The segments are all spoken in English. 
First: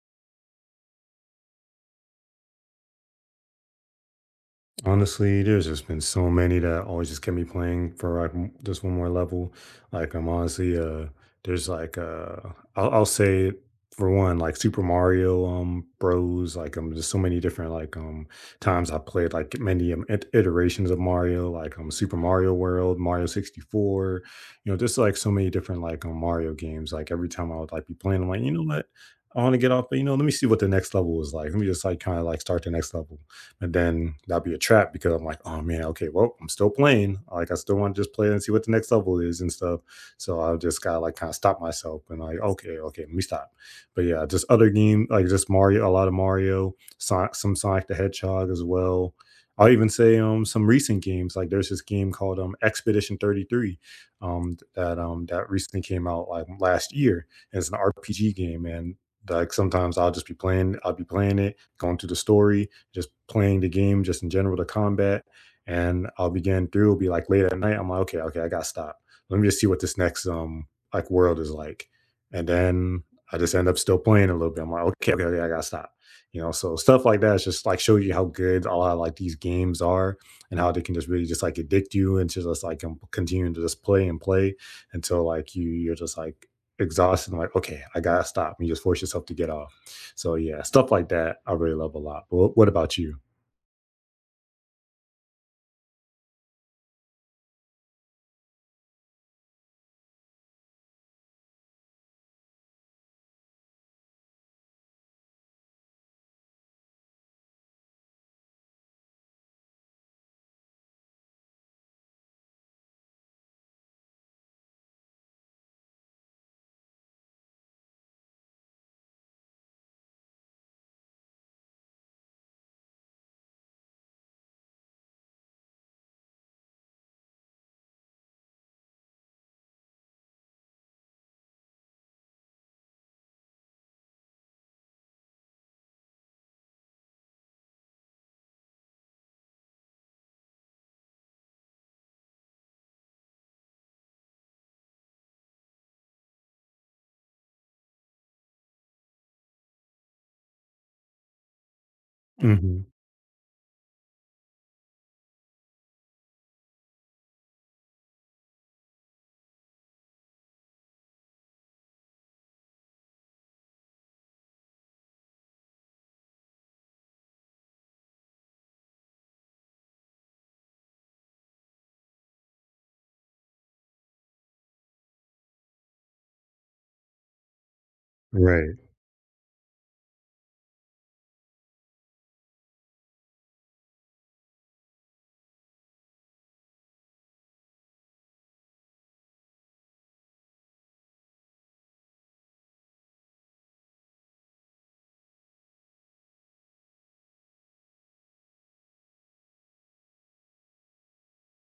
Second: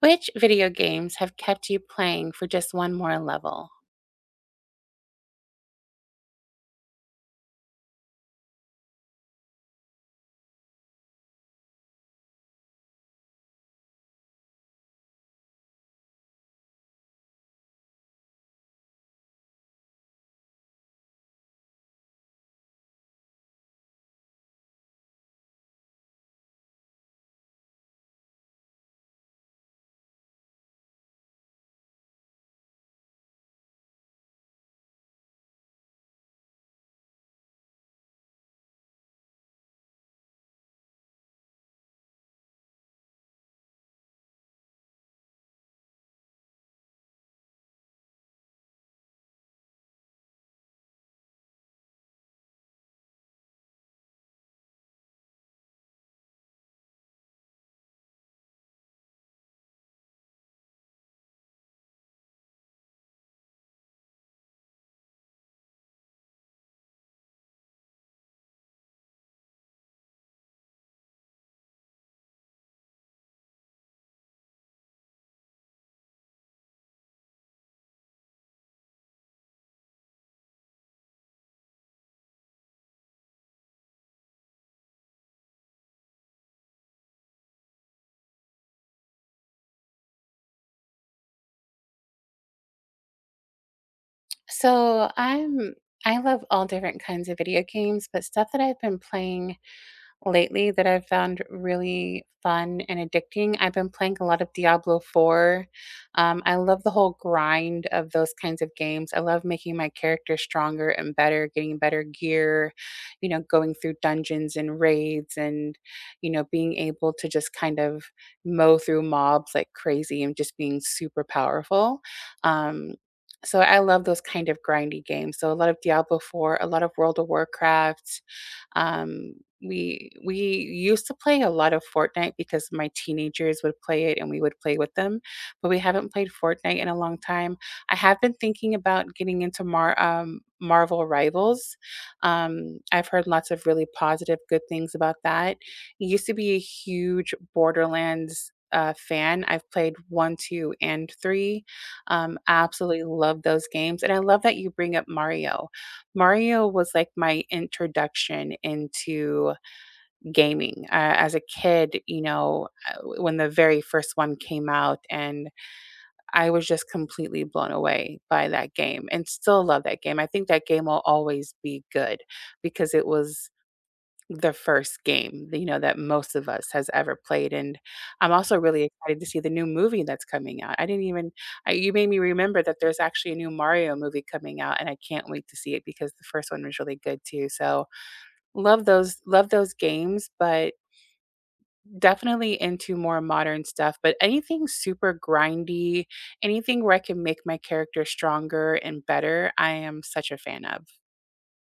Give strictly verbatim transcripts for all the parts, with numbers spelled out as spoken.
Which video games have kept you playing for just one more level? Honestly, there's just been so many that always just kept me playing for like m- just one more level. Like I'm honestly, uh, there's like uh, I'll, I'll say for one, like Super Mario um Bros. Like um, there's so many different like um times I played like many um, it- iterations of Mario, like um Super Mario World, Mario sixty-four. You know, just like so many different like um, Mario games. Like every time I would like be playing, I'm like, you know what, I want to get off, but you know, let me see what the next level is like. Let me just like kind of like start the next level, and then that'd be a trap because I'm like, oh man, okay, well, I'm still playing. Like I still want to just play and see what the next level is and stuff. So I just gotta like kind of stop myself and like, okay, okay, let me stop. But yeah, just other game like just Mario, a lot of Mario, Sonic, some Sonic the Hedgehog as well. I'll even say um some recent games like there's this game called um Expedition thirty-three um that um that recently came out like last year, and it's an R P G game, and like sometimes I'll just be playing I'll be playing it, going through the story, just playing the game, just in general, the combat. And I'll begin through, it'll be like late at night. I'm like, okay, okay, I gotta stop. Let me just see what this next um like world is like. And then I just end up still playing a little bit. I'm like, okay, okay, okay, I gotta stop. You know, so stuff like that is just like show you how good a lot of like these games are and how they can just really just like addict you into just like um, continuing to just play and play until like you you're just like exhausted and like, okay, I gotta stop. And you just force yourself to get off. So yeah, stuff like that I really love a lot. But what about you? So I'm I love all different kinds of video games, but stuff that I've been playing lately that I've found really fun and addicting. I've been playing a lot of Diablo four. Um, I love the whole grind of those kinds of games. I love making my character stronger and better, getting better gear, you know, going through dungeons and raids and, you know, being able to just kind of mow through mobs like crazy and just being super powerful. Um, so I love those kind of grindy games. So a lot of Diablo four, a lot of World of Warcraft, um, we we used to play a lot of Fortnite because my teenagers would play it and we would play with them, but we haven't played Fortnite in a long time. I have been thinking about getting into Mar um, Marvel Rivals. Um, I've heard lots of really positive, good things about that. Used to be a huge Borderlands uh, fan. I've played one, two, and three. Um, Mhm. Absolutely love those games, and I love that you bring up Mario. Mario was like my introduction into gaming. Uh, as a kid, you know, uh, when the very first one came out, and I was just completely blown away by that game and still love that game. I think that game will always be good because it was the first game, you know, that most of us has ever played, and I'm also Right. really excited to see the new movie that's coming out. I didn't even I you made me remember that there's actually a new Mario movie coming out, and I can't wait to see it because the first one was really good too. So, love those love those games, but definitely into more modern stuff, but anything super grindy, anything where I can make my character stronger and better, I am such a fan of.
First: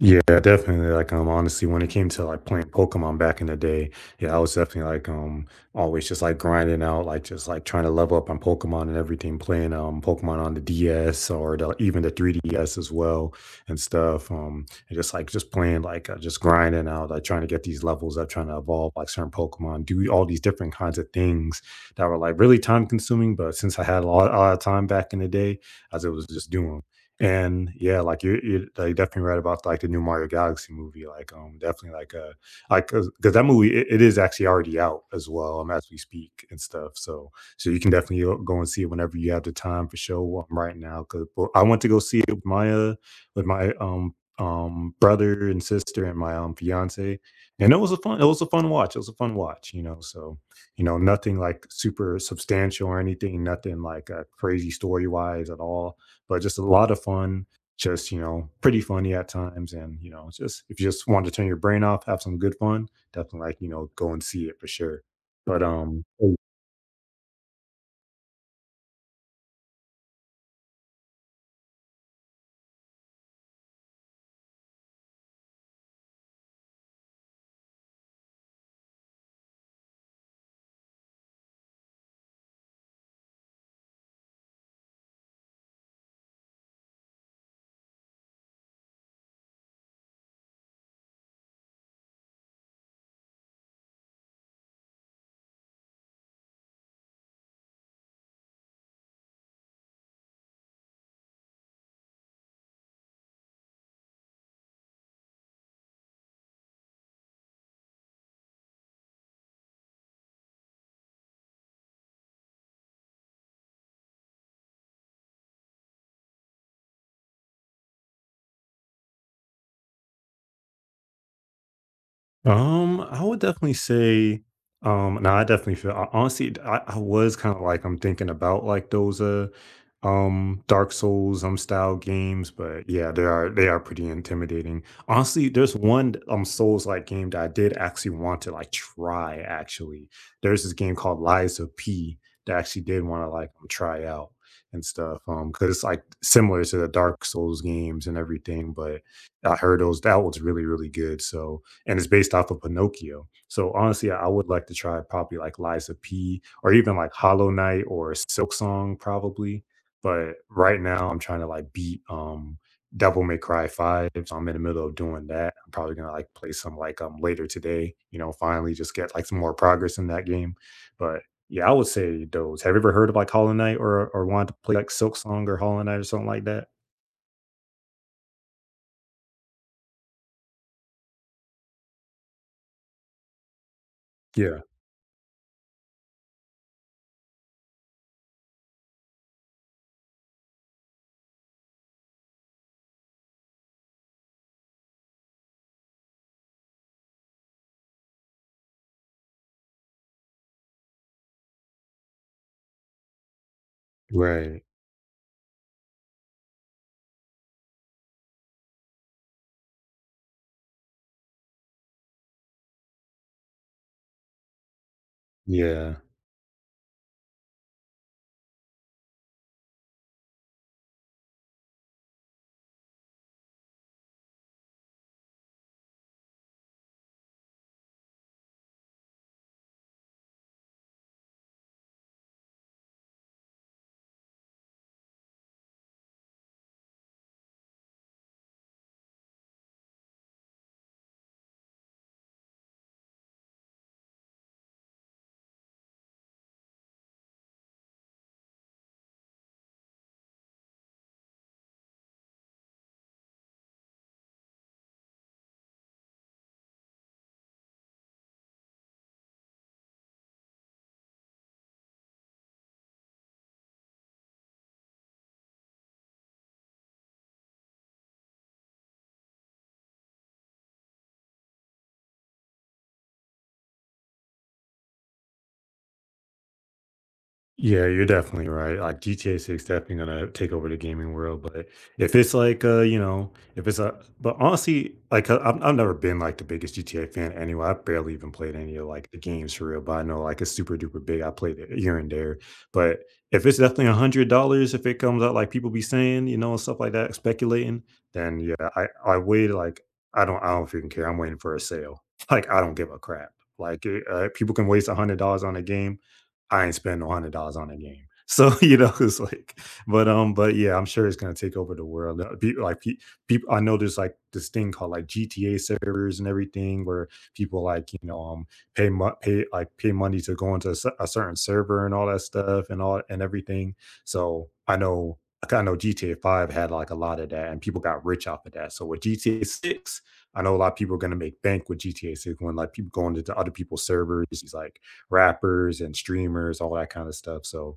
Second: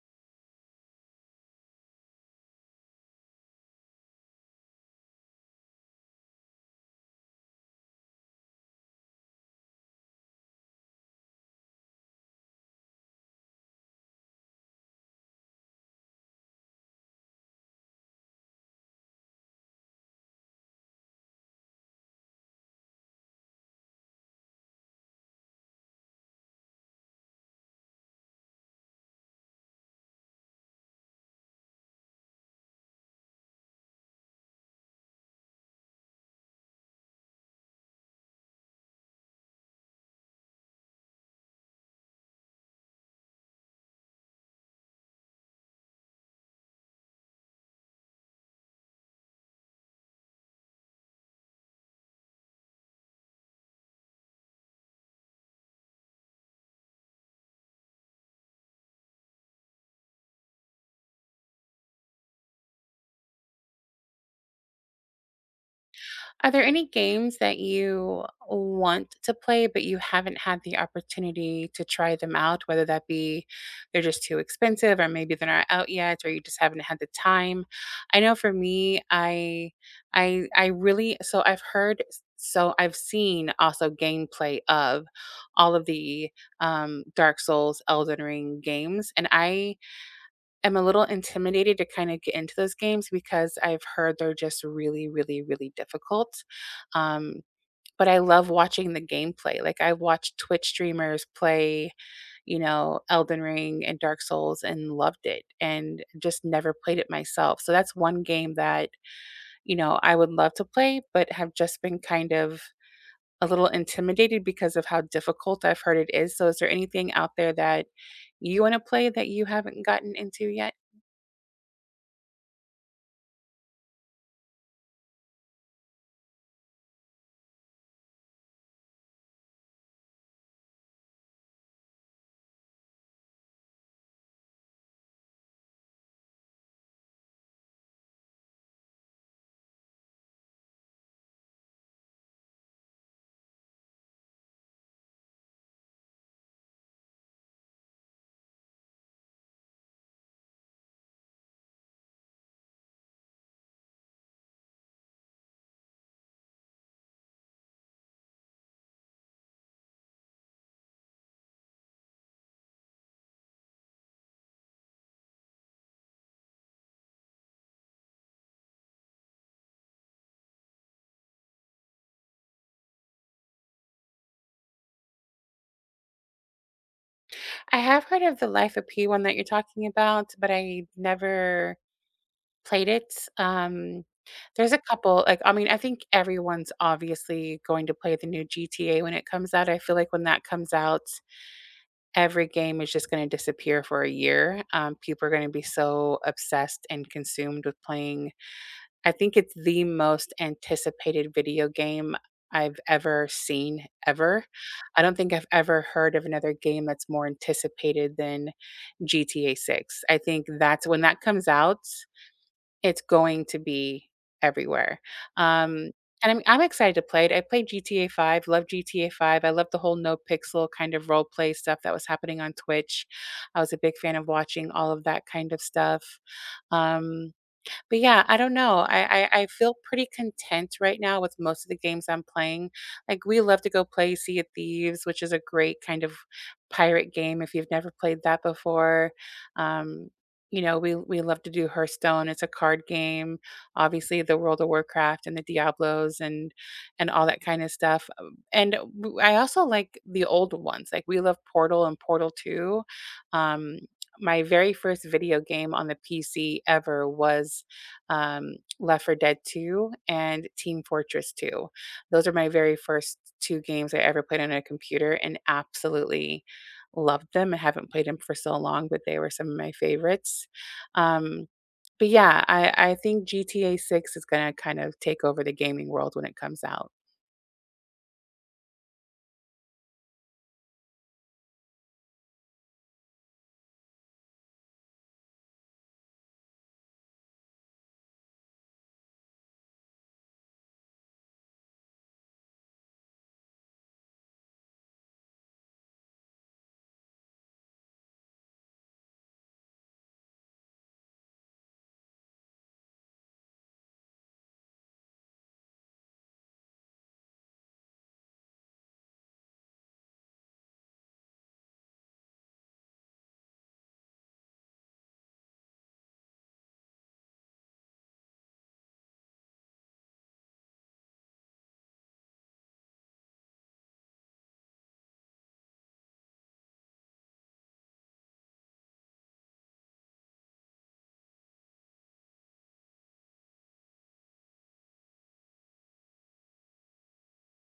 Yeah, definitely. Like, um, honestly, when it came to like playing Pokemon back in the day, yeah, I was definitely like, um, always just like grinding out, like just like trying to level up on Pokemon and everything, playing um Pokemon on the D S or the, even the three D S as well and stuff. Um, and just like just playing, like uh, just grinding out, like trying to get these levels up, trying to evolve like certain Pokemon, do all these different kinds of things that were like really time consuming. But since I had a lot, a lot of time back in the day, as it was just doing. And yeah, like you, you like definitely right about like the new Mario Galaxy movie. Like, um, definitely like uh like because that movie it, it is actually already out as well um, as we speak and stuff. So so you can definitely go go and see it whenever you have the time for sure. Um, right now, because I went to go see it with my uh, with my um um brother and sister and my um fiance, and it was a fun it was a fun watch. It was a fun watch, you know. So you know nothing like super substantial or anything, nothing like uh, crazy story wise at all, but just a lot of fun, just you know pretty funny at times, and you know just if you just want to turn your brain off, have some good fun, definitely like you know go and see it for sure. but um oh, Are there any games that you want to play, but you haven't had the opportunity to try them out? Whether that be they're just too expensive, or maybe they're not out yet, or you just haven't had the time. I know for me, I, I, I really so I've heard, so I've seen also gameplay of all of the um, Dark Souls, Elden Ring games, and I am a little intimidated to kind of get into those games because I've heard they're just really, really, really difficult. Um, but I love watching the gameplay. Like I watched Twitch streamers play, you know, Elden Ring and Dark Souls and loved it and just never played it myself. So that's one game that, you know, I would love to play, but have just been kind of a little intimidated because of how difficult I've heard it is. So is there anything out there that you want to play that you haven't gotten into yet? Um, I would definitely say, um, no, I definitely feel I, honestly, d- I, I was kind of like I'm thinking about like those uh, um, Dark Souls um style games, but yeah, they are they are pretty intimidating. Honestly, there's one um Souls like game that I did actually want to like try. Actually, there's this game called Liza P that I actually did want to like um, try out and stuff. Um, because it's like similar to the Dark Souls games and everything, but I heard those that was really really good. So, and it's based off of Pinocchio. So honestly, I would like to try probably like Liza P, or even like Hollow Knight or Silk Song probably. But right now I'm trying to like beat um Devil May Cry five. So I'm in the middle of doing that. I'm probably gonna like play some like um later today, you know, finally just get like some more progress in that game. But yeah, I would say those. Have you ever heard of like Hollow Knight, or or wanted to play like Silk Song or Hollow Knight or something like that? I have heard of the Life of P one that you're talking about, but I never played it. Um, Yeah. There's a couple, like, I mean, I think everyone's obviously going to play the new G T A when it comes out. I feel like when that comes out, every game is just going to disappear for a year. Um, people are going to be so obsessed and consumed with playing. I think it's the most anticipated video game I've ever seen, ever. Right. I don't think I've ever heard of another game that's more anticipated than G T A six. I think that's when that comes out, it's going to be everywhere. Um, Yeah. and I'm I'm excited to play it. I played G T A five, love G T A five. I love the whole no pixel kind of role play stuff that was happening on Twitch. I was a big fan of watching all of that kind of stuff. Um but yeah, I don't know. I, I I feel pretty content right now with most of the games I'm playing. Like we love to go play Sea of Thieves, which is a great kind of pirate game if you've never played that before. Um, you know, we we love to do Hearthstone. It's a card game. Obviously, the World of Warcraft and the Diablos and and all that kind of stuff. Um, And w- I also like the old ones. Like we love Portal and Portal two. Um, my very first video game on the P C ever was um, Left four Dead two and Team Fortress two. Those are my very first two games I ever played on a computer and absolutely loved them. I haven't played them for so long, but they were some of my favorites. Um, but yeah, I, I think G T A six is going to kind of take over the gaming world when it comes out. Yeah, you're definitely right. Like G T A six definitely gonna take over the gaming world, but if it's like uh, you know, if it's a but honestly, like uh, I've, I've never been like the biggest G T A fan anyway. I barely even played any of like the games for real, but I know like it's super duper big. I played it here and there. But if it's definitely a hundred dollars, if it comes out like people be saying, you know, and stuff like that, speculating, then yeah, I I wait like I don't I don't freaking care. I'm waiting for a sale. Like I don't give a crap. Like it, uh, people can waste a hundred dollars on a game. I ain't spending one hundred dollars on a game. So, you know, it's like, but, um, but yeah, I'm sure it's gonna take over the world. Uh, pe like, people I know there's, like, this thing called, like, G T A servers and everything where people, like, you know, um, pay mo pay, like, pay money to go into a cer a certain server and all that stuff and all and everything. So, I know like, I kinda know G T A five had, like, a lot of that, and people got rich off of that. So, with G T A six, I know a lot of people are gonna make bank with G T A six when, like, people going into other people's servers, it's like, rappers and streamers, all that kind of stuff. So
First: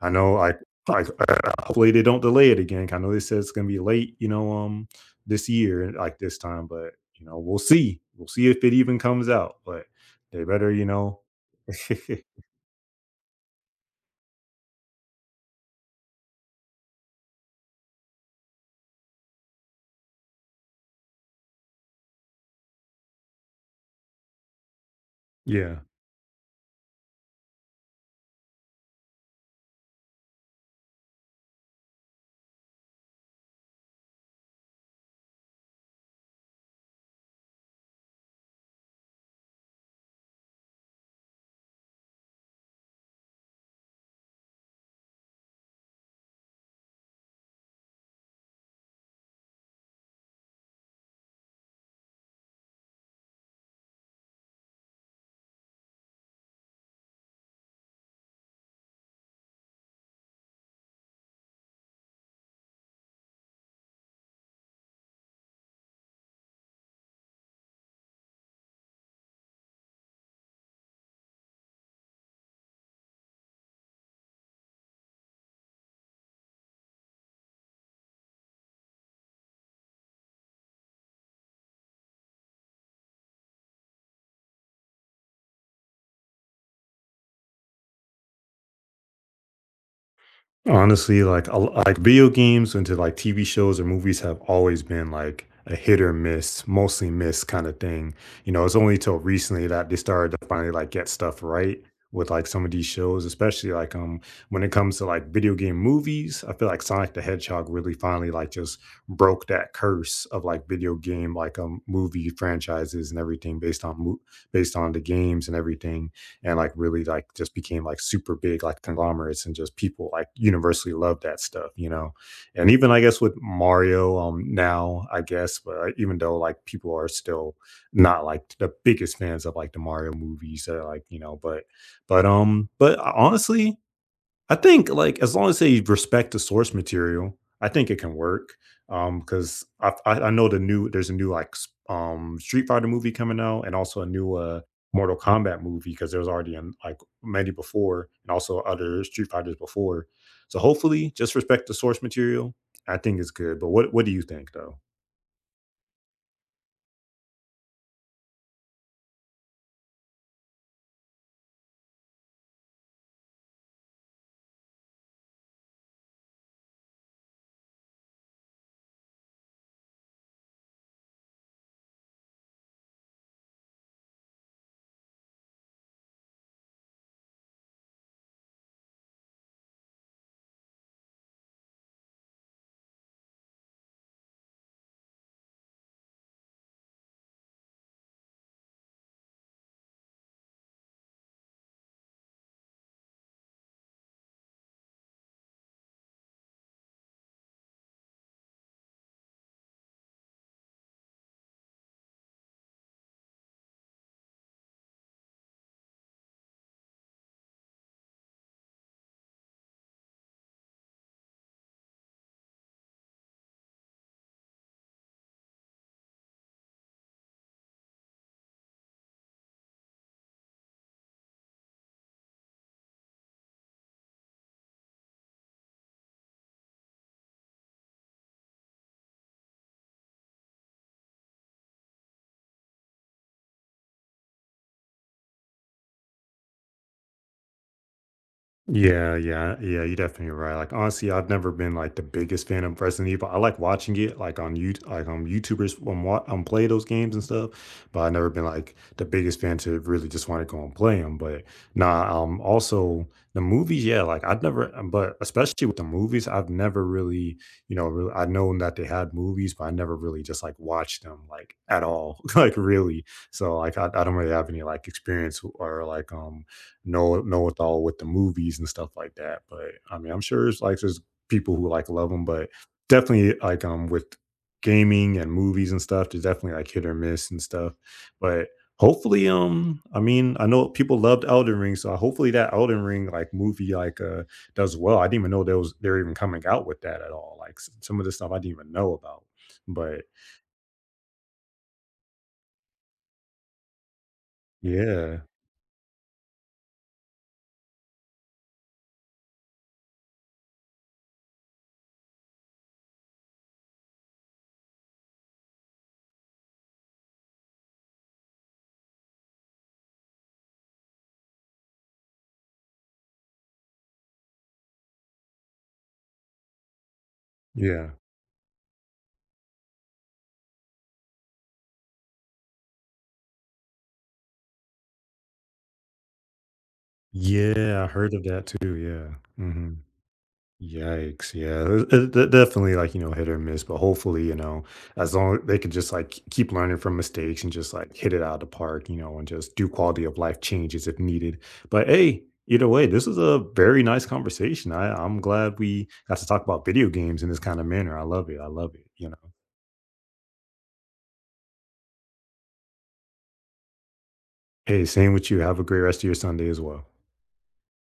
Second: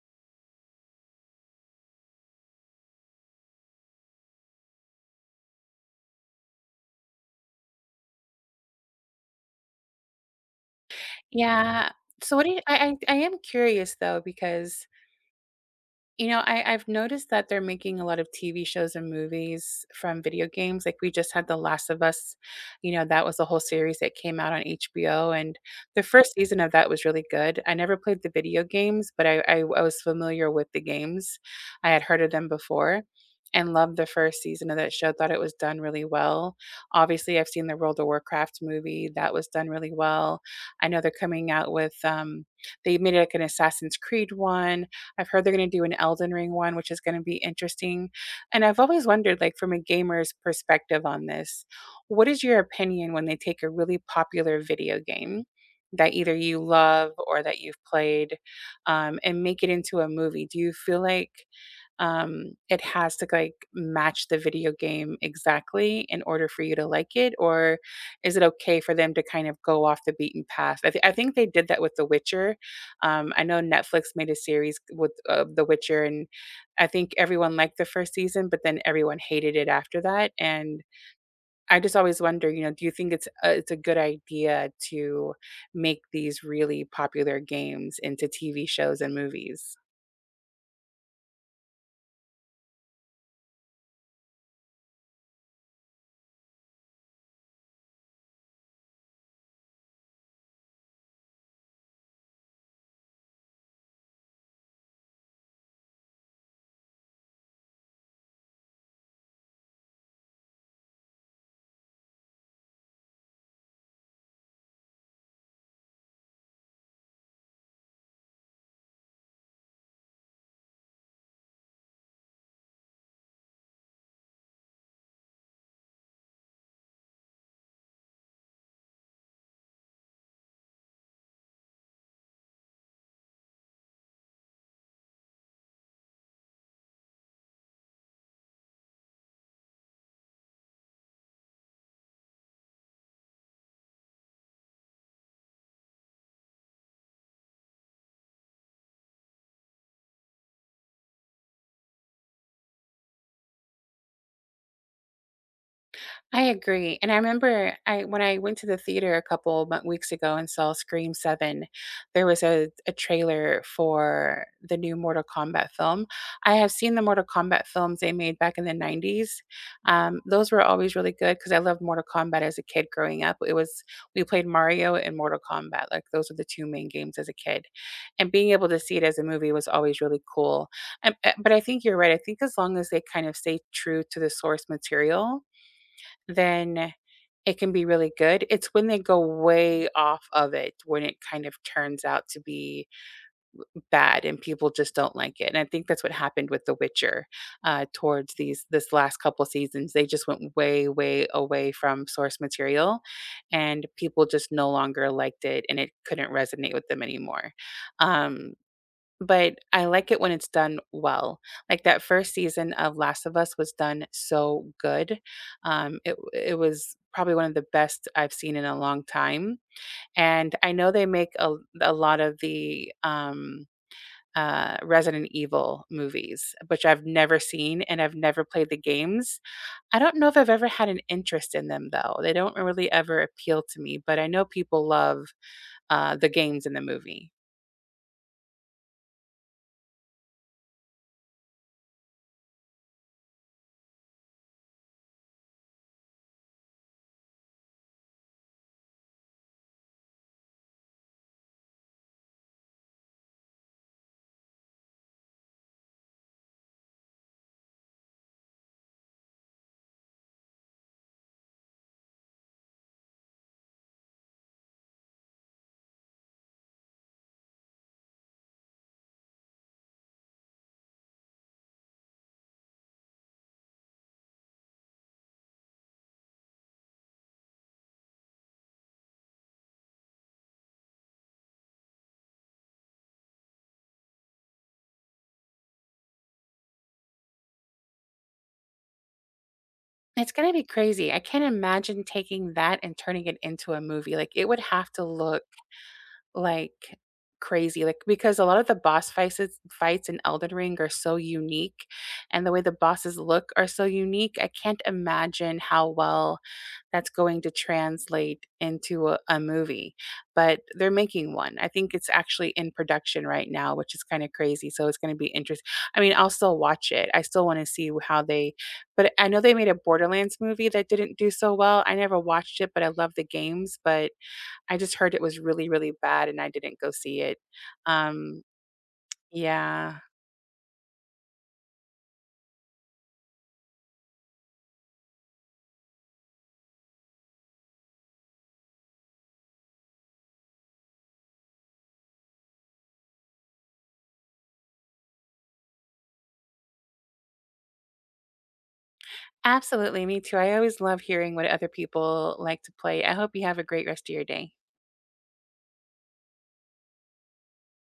I know like like uh, hopefully they don't delay it again. 'Cause I know they said it's gonna be late, you know, um this year like this time, but you know, we'll see. We'll see if it even comes out. But they better, you know. Yeah. So what do you, I, I I am curious though because you know, I, I've noticed that they're making a lot of T V shows and movies from video games. Like we just had The Last of Us, you know, that was a whole series that came out on H B O. And Yeah. the first season of that was really good. I never played the video games, but I, I, I was familiar with the games. I had heard of them before and loved the first season of that show. Thought it was done really well. Obviously, I've seen the World of Warcraft movie, that was done really well. I know they're coming out with, um, they made like an Assassin's Creed one. I've heard they're going to do an Elden Ring one, which is going to be interesting. And I've always wondered, like, from a gamer's perspective on this, what is your opinion when they take a really popular video game that either you love or that you've played um, and make it into a movie? Do you feel like um, it has to like match the video game exactly in order for you to like it, or is it okay for them to kind of go off the beaten path? I, th- I think they did that with The Witcher. Um, I know Netflix made a series with uh, The Witcher, and I think everyone liked the first season, but then everyone hated it after that. And I just always wonder, you know, do you think it's a, it's a good idea to make these really popular games into T V shows and movies? Honestly, like a l- like video games into like T V shows or movies have always been like a hit or miss, mostly miss kind of thing. You know, it's only till recently that they started to finally like get stuff right with like some of these shows, especially like um when it comes to like video game movies. I feel like Sonic the Hedgehog really finally like just broke that curse of like video game like um movie franchises and everything based on mo- based on the games and everything, and like really like just became like super big like conglomerates, and just people like universally love that stuff you know. And even I guess with Mario um now I guess, but uh, even though like people are still not like the biggest fans of like the Mario movies, uh, like you know, but but um but uh, honestly, I think, like, as long as they respect the source material, I think it can work. Um, Because I I I know the new there's a new, like, s um, Street Fighter movie coming out, and also a new, uh, Mortal Kombat movie, because there was already an like, many before, and also other Street Fighters before. So, hopefully, just respect the source material. I think it's good, but what what do you think, though? I agree, and I remember I when I went to the theater a couple mo weeks ago and saw Scream seven, there was a a trailer for the new Mortal Kombat film. I have seen the Mortal Kombat films they made back in the nineties. Um, those were always really good because I loved Mortal Kombat as a kid growing up. It was we played Mario and Mortal Kombat, like, those were the two main games as a kid, and being able to see it as a movie was always really cool. And, eh, but I think you're right, I think as long as they kind of stay true to the source material, then it can be really good. It's when they go way off of it when it kind of turns out to be bad and people just don't like it. And I think that's what happened with The Witcher uh, towards these this last couple seasons. They just went way, way away from source material, and people just no longer liked it, and it couldn't resonate with them anymore. Um, but I like it when it's done well. Like that first season of Last of Us was done so good. Um, it it was probably one of the best I've seen in a long time. And I know they make a, a lot of the um, uh, Resident Evil movies, which I've never seen and I've never played the games. I don't know if I've ever had an interest in them though. They don't really ever appeal to me, but I know people love uh, the games in the movie. Yeah, yeah, yeah, you're definitely right. Like honestly, I've never been like the biggest fan of Resident Evil. I like watching it like on you like um YouTubers when wa- um play those games and stuff, but I've never been like the biggest fan to really just want to go and play them. But nah, um also the movies, yeah, like I've never um, but especially with the movies, I've never really, you know, really I known that they had movies, but I never really just like watched them like at all. Like really. So like I, I don't really have any like experience or like um know know it all with the movies and stuff like that. But I mean, I'm sure it's like there's people who like love them, but definitely like um with gaming and movies and stuff, there's definitely like hit or miss and stuff. But hopefully, um, I mean, I know people loved Elden Ring, so hopefully that Elden Ring like movie like uh does well. I didn't even know there was they're even coming out with that at all. Like s- some of the stuff I didn't even know about. But It's gonna be crazy. I can't imagine taking that and turning it into a movie. Like, it would have to yeah, look, like, crazy, like, because a lot of the boss fights is fights in Elden Ring are so unique, and the way the bosses look are so unique, I can't imagine how well that's going to translate into a, a movie, but they're making one. I think it's actually in production right now, which is kind of crazy. So it's going to be interesting. I mean, I'll still watch it. I still want to see yeah, wh- how they, but I know they made a Borderlands movie that didn't do so well. I never watched it, but I love the games, but I just heard it was really, really bad and I didn't go see it. yeah, I heard of Um, that too. Yeah. Hmm. yeah. Yikes! Yeah, th- th- definitely like you know hit or miss, but hopefully you know as long they can just like keep learning from mistakes and just like hit it out of the park, you know, and just do quality of life changes if needed. But hey, either way, this is a very nice conversation. I I'm glad we got to talk about video games in this kind of manner. I love it. I love it. You know. Absolutely, me too. I always love hearing what other people like to play. I hope you have a great rest of your day. Hey, same with you. Have a great rest of your Sunday as well.